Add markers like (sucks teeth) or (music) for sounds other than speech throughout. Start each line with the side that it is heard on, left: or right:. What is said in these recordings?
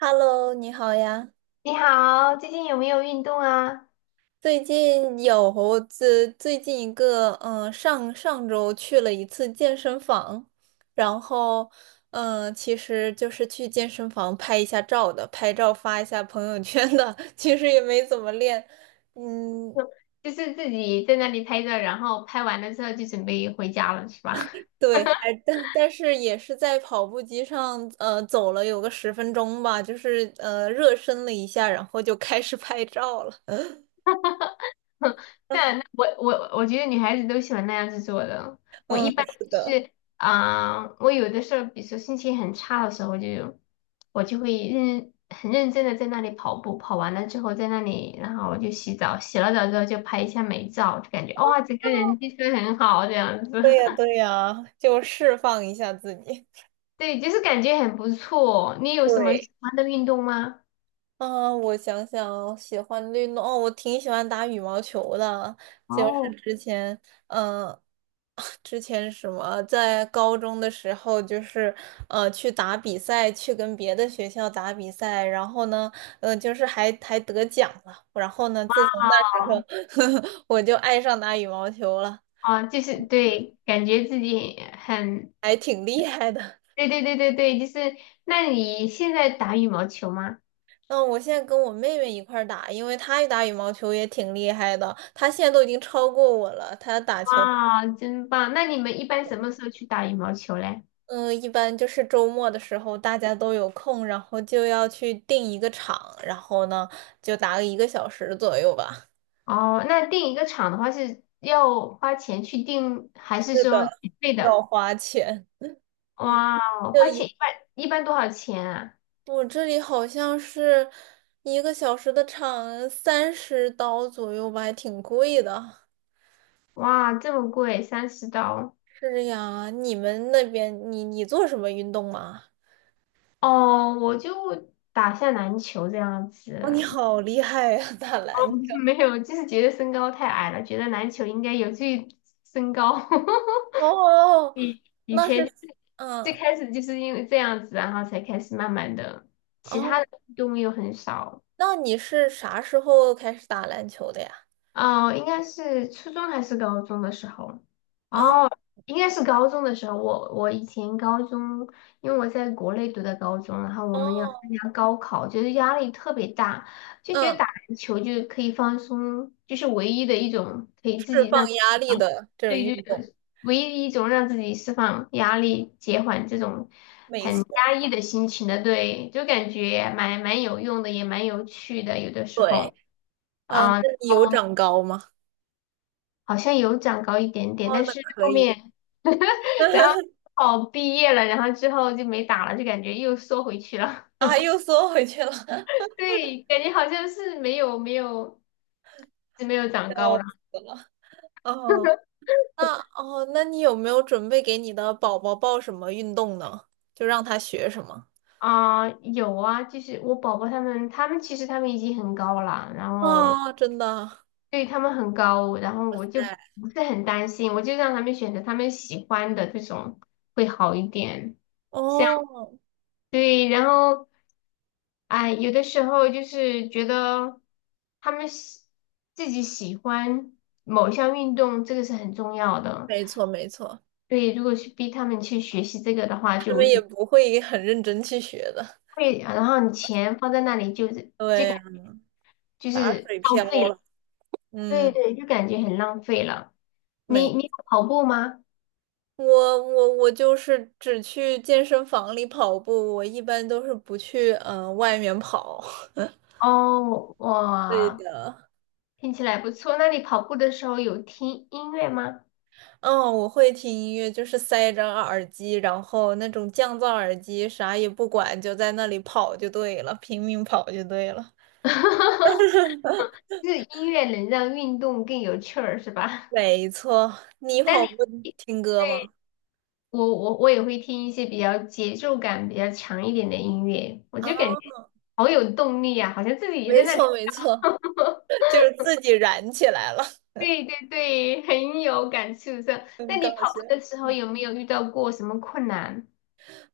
right: Hello，你好呀。
left: 你好，最近有没有运动啊？
right: 最近有最近一个，上上周去了一次健身房，然后，其实就是去健身房拍一下照的，拍照发一下朋友圈的，(laughs) 其实也没怎么练，嗯，
left: 就就是自己在那里拍照，然后拍完了之后就准备回家了，是吧？
right: 对，但是也是在跑步机上，走了有个10分钟吧，就是热身了一下，然后就开始拍照了，
left: (laughs) 那那
right: (laughs)
left: 我我我觉得女孩子都喜欢那样子做的。我一
right: 嗯，
left: 般
right: 是
left: 就
right: 的。
left: 是我有的时候，比如说心情很差的时候就，我就会认很认真的在那里跑步，跑完了之后在那里，然后我就洗澡，洗了澡之后就拍一下美照，就感觉哇，整个人精神很好这样子。
right: 对呀，对呀，就释放一下自己。
left: 对，就是感觉很不错。你有什么
right: 对，
left: 喜欢的运动吗？
right: 啊，我想想，喜欢的运动哦，我挺喜欢打羽毛球的，就是
left: 哦，
right: 之前，嗯、(laughs) (sucks teeth) 之前什么，在高中的时候，就是去打比赛，去跟别的学校打比赛，然后呢，就是还得奖了，然后呢，自从那时候，(laughs) 我就爱上打羽毛球了，
left: 啊，就是对，感觉自己很，
right: 还挺厉害的。
left: 对对对对对，就是。那你现在打羽毛球吗？
right: 嗯，我现在跟我妹妹一块儿打，因为她打羽毛球也挺厉害的，她现在都已经超过我了。她打球，
left: 哇，真棒。那你们一般什么时候去打羽毛球嘞？
right: 嗯，一般就是周末的时候大家都有空，然后就要去定一个场，然后呢就打个一个小时左右吧，
left: 哦，那订一个场的话是要花钱去订，还是说免费
right: 要
left: 的？
right: 花钱。(laughs) 嗯，
left: 哇，
right: 就
left: 花钱
right: 一
left: 一般一般多少钱啊？
right: 我这里好像是一个小时的场30刀左右吧，还挺贵的。
left: 哇，这么贵，30刀。
right: 是呀，你们那边你做什么运动吗？
left: 哦，我就打下篮球这样
right: 哦，你
left: 子。
right: 好厉害呀，打篮球。
left: (laughs) 没有，就是觉得身高太矮了，觉得篮球应该有助于身高。(laughs)
right: 哦，
left: 以以
right: 那是，
left: 前最
right: 嗯，
left: 开始就是因为这样子，然后才开始慢慢的，其
right: 哦，
left: 他的运动又很少。
right: 那你是啥时候开始打篮球的呀？
left: 哦，应该是初中还是高中的时候？
right: 啊，
left: 哦，应该是高中的时候。我以前高中，因为我在国内读的高中，然后我们要参
right: 哦，
left: 加高考，就是压力特别大，就觉得
right: 嗯，
left: 打篮球就可以放松，就是唯一的一种可以自
right: 释
left: 己让
right: 放
left: 自
right: 压
left: 己
right: 力
left: 放，
right: 的这种运
left: 对，就
right: 动，
left: 是唯一一种让自己释放压力、减缓这种
right: 没
left: 很
right: 错，
left: 压抑的心情的，对，就感觉蛮有用的，也蛮有趣的，有的时
right: 对，
left: 候。
right: 啊，那
left: 啊、
right: 你有长高吗？
left: 好像有长高一点点，
right: 哦，
left: 但
right: 那
left: 是
right: 可
left: 后
right: 以，
left: 面 (laughs) 然后
right: (laughs)
left: 哦毕业了，然后之后就没打了，就感觉又缩回去了。
right: 啊，又缩回去了，
left: (laughs) 对，感觉好像是没有是没有长高
right: 笑
left: 了
right: 死了。哦，那你有没有准备给你的宝宝报什么运动呢？就让他学什么？
left: 啊、有啊，就是我宝宝他们其实他们已经很高了，然后
right: 哦，真的，
left: 对他们很高，然后我
right: 对，
left: 就不是很担心，我就让他们选择他们喜欢的这种会好一点。像
right: 哦。
left: 对，然后。哎，有的时候就是觉得他们喜自己喜欢某项运动，这个是很重要的。
right: 没错没错，
left: 对，如果去逼他们去学习这个的话，
right: 他
left: 就我
right: 们
left: 觉
right: 也
left: 得
right: 不会很认真去学的。
left: 会，然后你钱放在那里就是就
right: 对
left: 感
right: 呀，
left: 就
right: 打
left: 是
right: 水
left: 浪
right: 漂
left: 费了。
right: 了。
left: 对
right: 嗯，
left: 对，就感觉很浪费了。
right: 没，
left: 你有跑步吗？
right: 我我就是只去健身房里跑步，我一般都是不去外面跑。(laughs)
left: 哦，
right: 对
left: 哇，
right: 的，
left: 听起来不错。那你跑步的时候有听音乐吗？
right: 嗯，我会听音乐，就是塞着耳机，然后那种降噪耳机，啥也不管，就在那里跑就对了，拼命跑就对了。
left: (laughs) 就是音乐能让运动更有趣儿，是吧？
right: 没错，你
left: (laughs) 那
right: 跑
left: 你
right: 步听歌吗？
left: 对我也会听一些比较节奏感比较强一点的音乐，我
right: 啊，
left: 就感觉好有动力啊，好像自己也
right: 没
left: 在那里。
right: 错没错，
left: (laughs)
right: (laughs) 就是自己燃起来了。
left: 对对对，很有感触的。那
right: 很搞
left: 你跑
right: 笑。
left: 步的时候
right: 嗯，
left: 有没有遇到过什么困难？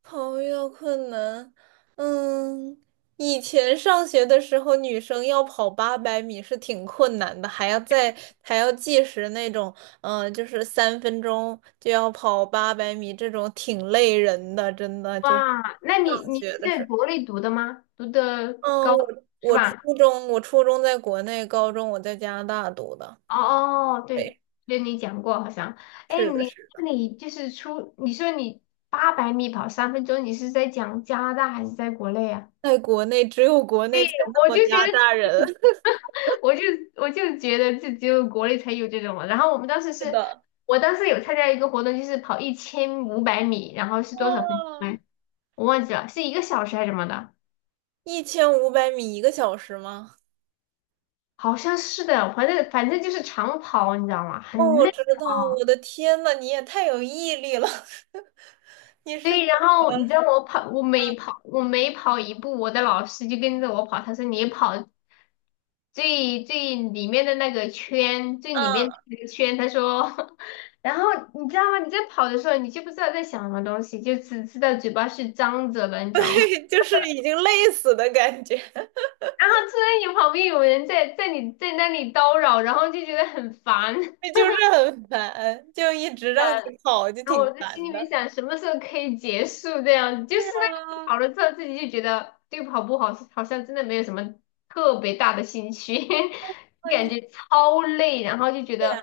right: 朋友遇到困难，嗯，以前上学的时候，女生要跑八百米是挺困难的，还要计时那种，就是3分钟就要跑八百米，这种挺累人的，真的就是
left: 哇，那你
right: 上
left: 你
right: 学
left: 是
right: 的时
left: 在
right: 候。
left: 国内读的吗？读的
right: 嗯，
left: 高
right: 我
left: 是
right: 我初
left: 吧？
right: 我初中在国内，高中我在加拿大读的。
left: 哦，哦，对，
right: 对，
left: 对你讲过好像，哎，
right: 是的，
left: 你
right: 是
left: 那
right: 的，
left: 你就是出，你说你800米跑3分钟，你是在讲加拿大还是在国内啊？
right: 在国内只有国内才
left: (laughs)
right: 那
left: 我
right: 么
left: 就
right: 压
left: 觉得
right: 榨人。
left: 这
right: (laughs)
left: (laughs) 我就我就觉得这只有国内才有这种了。然后我们当时
right: 是
left: 是，
right: 的。
left: 我当时有参加一个活动，就是跑一千五百米，然后是多少分钟
right: 哇，
left: 来我忘记了，是一个小时还是什么的？
right: 一千五百米一个小时吗？
left: 好像是的，反正就是长跑，你知道吗？
right: 哦，
left: 很
right: 我
left: 累。
right: 知道，我的天呐，你也太有毅力了！(laughs) 你是
left: 对，然后你知道我跑，我每跑，我每跑一步，我的老师就跟着我跑。他说你跑最里面的那个圈，最里面
right: 啊，
left: 的那个圈。他说，(laughs) 然后你知道吗？你在跑的时候，你就不知道在想什么东西，就只知道嘴巴是张着的，你
right: (laughs)
left: 知道吗？
right: 对，
left: (laughs)
right: 就是已经累死的感觉，
left: 然后突然有旁边有人在你在那里叨扰，然后就觉得很烦。(laughs)
right: (laughs) 就是很烦，就一直让你跑，就
left: 然后
right: 挺
left: 我在心
right: 烦
left: 里
right: 的。
left: 面想，什么时候可以结束这样子？
right: 是
left: 就是那个
right: 啊，
left: 跑了之后，自己就觉得对跑步好，好像真的没有什么特别大的兴趣，(laughs)
right: 啊
left: 感
right: 你
left: 觉超累，然后就觉
right: 对啊，
left: 得，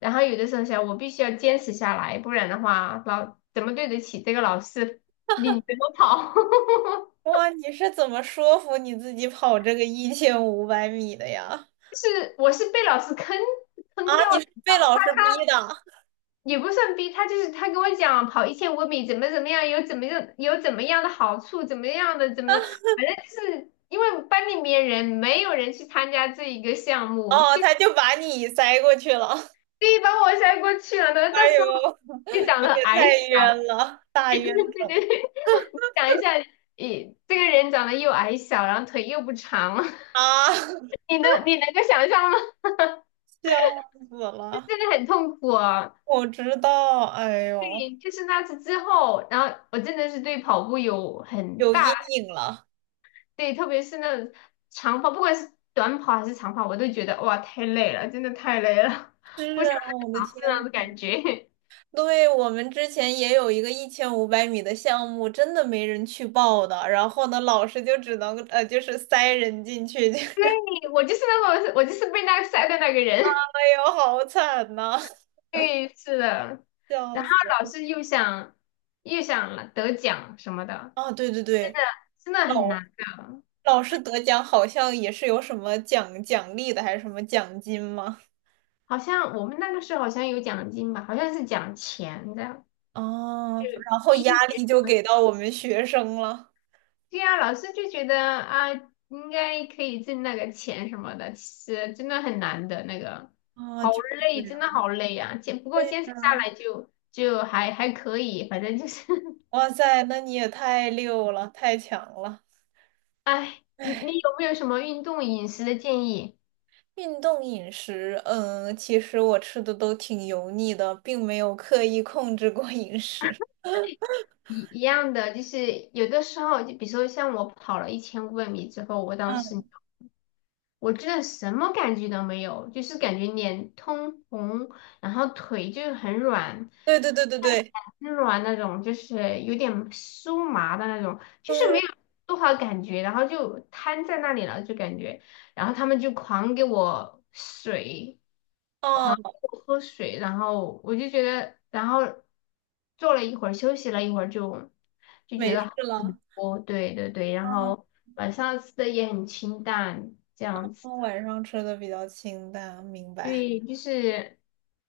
left: 然后有的时候想，我必须要坚持下来，不然的话，老怎么对得起这个老师领着我跑？(laughs)
right: 哇，你是怎么说服你自己跑这个一千五百米的呀？
left: 就是我是被老师坑
right: 啊，
left: 掉
right: 你
left: 的，
right: 是
left: 然
right: 被
left: 后
right: 老师逼的？
left: 也不算逼他，就是他跟我讲跑1500米怎么怎么样，有怎么样有怎么样的好处，怎么样的怎么的，反正就是因为班里面人没有人去参加这一个项目，
right: 哦，
left: 就
right: 他就把你塞过去了。(laughs)
left: 所以把我塞过去了呢。那到
right: 哎
left: 时候
right: 呦，
left: 就长
right: 你
left: 得
right: 也
left: 矮
right: 太
left: 小，
right: 冤了，大
left: (laughs)
right: 冤
left: 对对
right: 种
left: 对，想一下，你这个人长得又矮小，然后腿又不长，(laughs)
right: 啊！(laughs)
left: 你能够想象吗？
right: 笑死
left: 就
right: 了！
left: 真的很痛苦啊。
right: 我知道，哎呦，
left: 对，就是那次之后，然后我真的是对跑步有很
right: 有阴
left: 大。
right: 影了。
left: 对，特别是那种长跑，不管是短跑还是长跑，我都觉得哇，太累了，真的太累了，(laughs) 是
right: 是啊，我的
left: 那
right: 天，
left: 种感觉。
right: 对，我们之前也有一个一千五百米的项目，真的没人去报的。然后呢，老师就只能就是塞人进去。(laughs)
left: (laughs) 对我就是那个，我就是被那个晒的那个人。
right: 哎呦，好惨呐、
left: (laughs) 对，是的。
right: 笑
left: 然后
right: 死！
left: 老是又想又想得奖什么的，
right: 啊，对对对，
left: 真的很
right: 老
left: 难的。
right: 老师得奖好像也是有什么奖励的，还是什么奖金吗？
left: 好像我们那个时候好像有奖金吧，好像是奖钱的。
right: 哦，然后压力就给到我们学生了。
left: 对呀，老师就觉得啊，应该可以挣那个钱什么的，其实真的很难的那个，
right: 啊，
left: 好
right: 就是这
left: 累，真的
right: 样。
left: 好累啊。坚不过坚持下来就就还还可以，反正就是
right: 哇塞，那你也太溜了，太强了！
left: 唉 (laughs)，你有没有什么运动饮食的建议？
right: 运动饮食，其实我吃的都挺油腻的，并没有刻意控制过饮食。(laughs)
left: 一样的，就是有的时候，就比如说像我跑了一千五百米之后，我当时
right: 嗯，
left: 我真的什么感觉都没有，就是感觉脸通红，然后腿就是很软。
right: 对对对对对
left: 很软那种，就是有点酥麻的那种，就是没
right: 对，
left: 有多少感觉，然后就瘫在那里了，就感觉，然后他们就狂给我水，狂给
right: 哦，
left: 我喝水，然后我就觉得，然后坐了一会儿，休息了一会儿就，就觉
right: 没
left: 得
right: 事
left: 好
right: 了。
left: 很多，对对对，然
right: 嗯，
left: 后晚上吃的也很清淡，这样子。
right: 我晚上吃的比较清淡，明白。
left: 对，就是，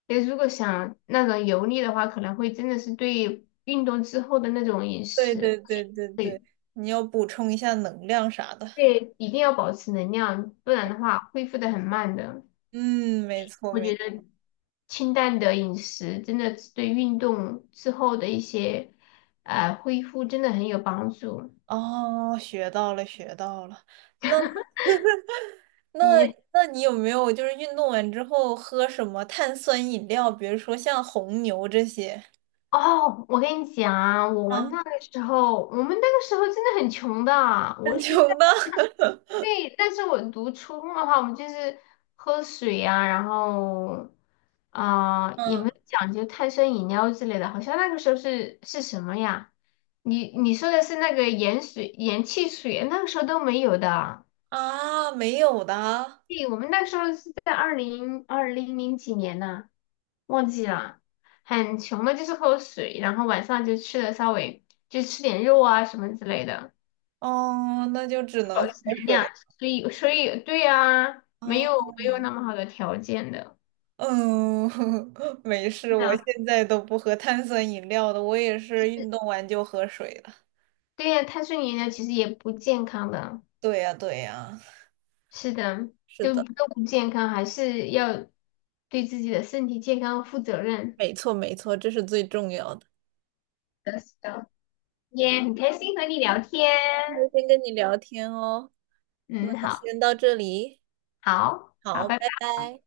left: 如果想那种油腻的话，可能会真的是对运动之后的那种饮
right: 对
left: 食，
right: 对对对对，你要补充一下能量啥的。
left: 对，一定要保持能量，不然的话恢复的很慢的。
right: 嗯，没错
left: 我
right: 没
left: 觉
right: 错。
left: 得清淡的饮食真的是对运动之后的一些，恢复真的很有帮助。
right: 哦，学到了学到了。那 (laughs) 那
left: 你
right: 那你有没有就是运动完之后喝什么碳酸饮料，比如说像红牛这些？
left: 哦，我跟你讲啊，我
right: 啊，
left: 那个时候，我们那个时候真的很穷的啊
right: 很
left: 我
right: 穷
left: 是在，
right: 的。
left: (laughs) 对，但是我读初中的话，我们就是喝水啊，然后啊、也没
right: 嗯
left: 有讲究碳酸饮料之类的，好像那个时候是什么呀？你说的是那个盐水、盐汽水，那个时候都没有的。
right: 啊，没有的。
left: 对，我们那时候是在二零二零零几年呢、忘记了，很穷的，就是喝水，然后晚上就吃的稍微就吃点肉啊什么之类的，
right: 哦，那就只能
left: 保
right: 喝
left: 持能量，
right: 水
left: 所以对呀、没有
right: 啊。
left: 没有那么好的条件的，
right: 嗯，(laughs) 没事，
left: 是
right: 我
left: 的，
right: 现在都不喝碳酸饮料的，我也是运动完就喝水了。
left: 对呀、碳水饮料其实也不健康的，
right: 对呀，对呀，
left: 是的，
right: 是
left: 都
right: 的，
left: 都不健康，还是要对自己的身体健康负责任。
right: 没错，没错，这是最重要的。
left: 是的是的。也很开心和你聊天，
right: 那先跟你聊天哦，那
left: 嗯，好，
right: 先到这里，
left: 好，好，
right: 好，
left: 拜
right: 拜
left: 拜。
right: 拜。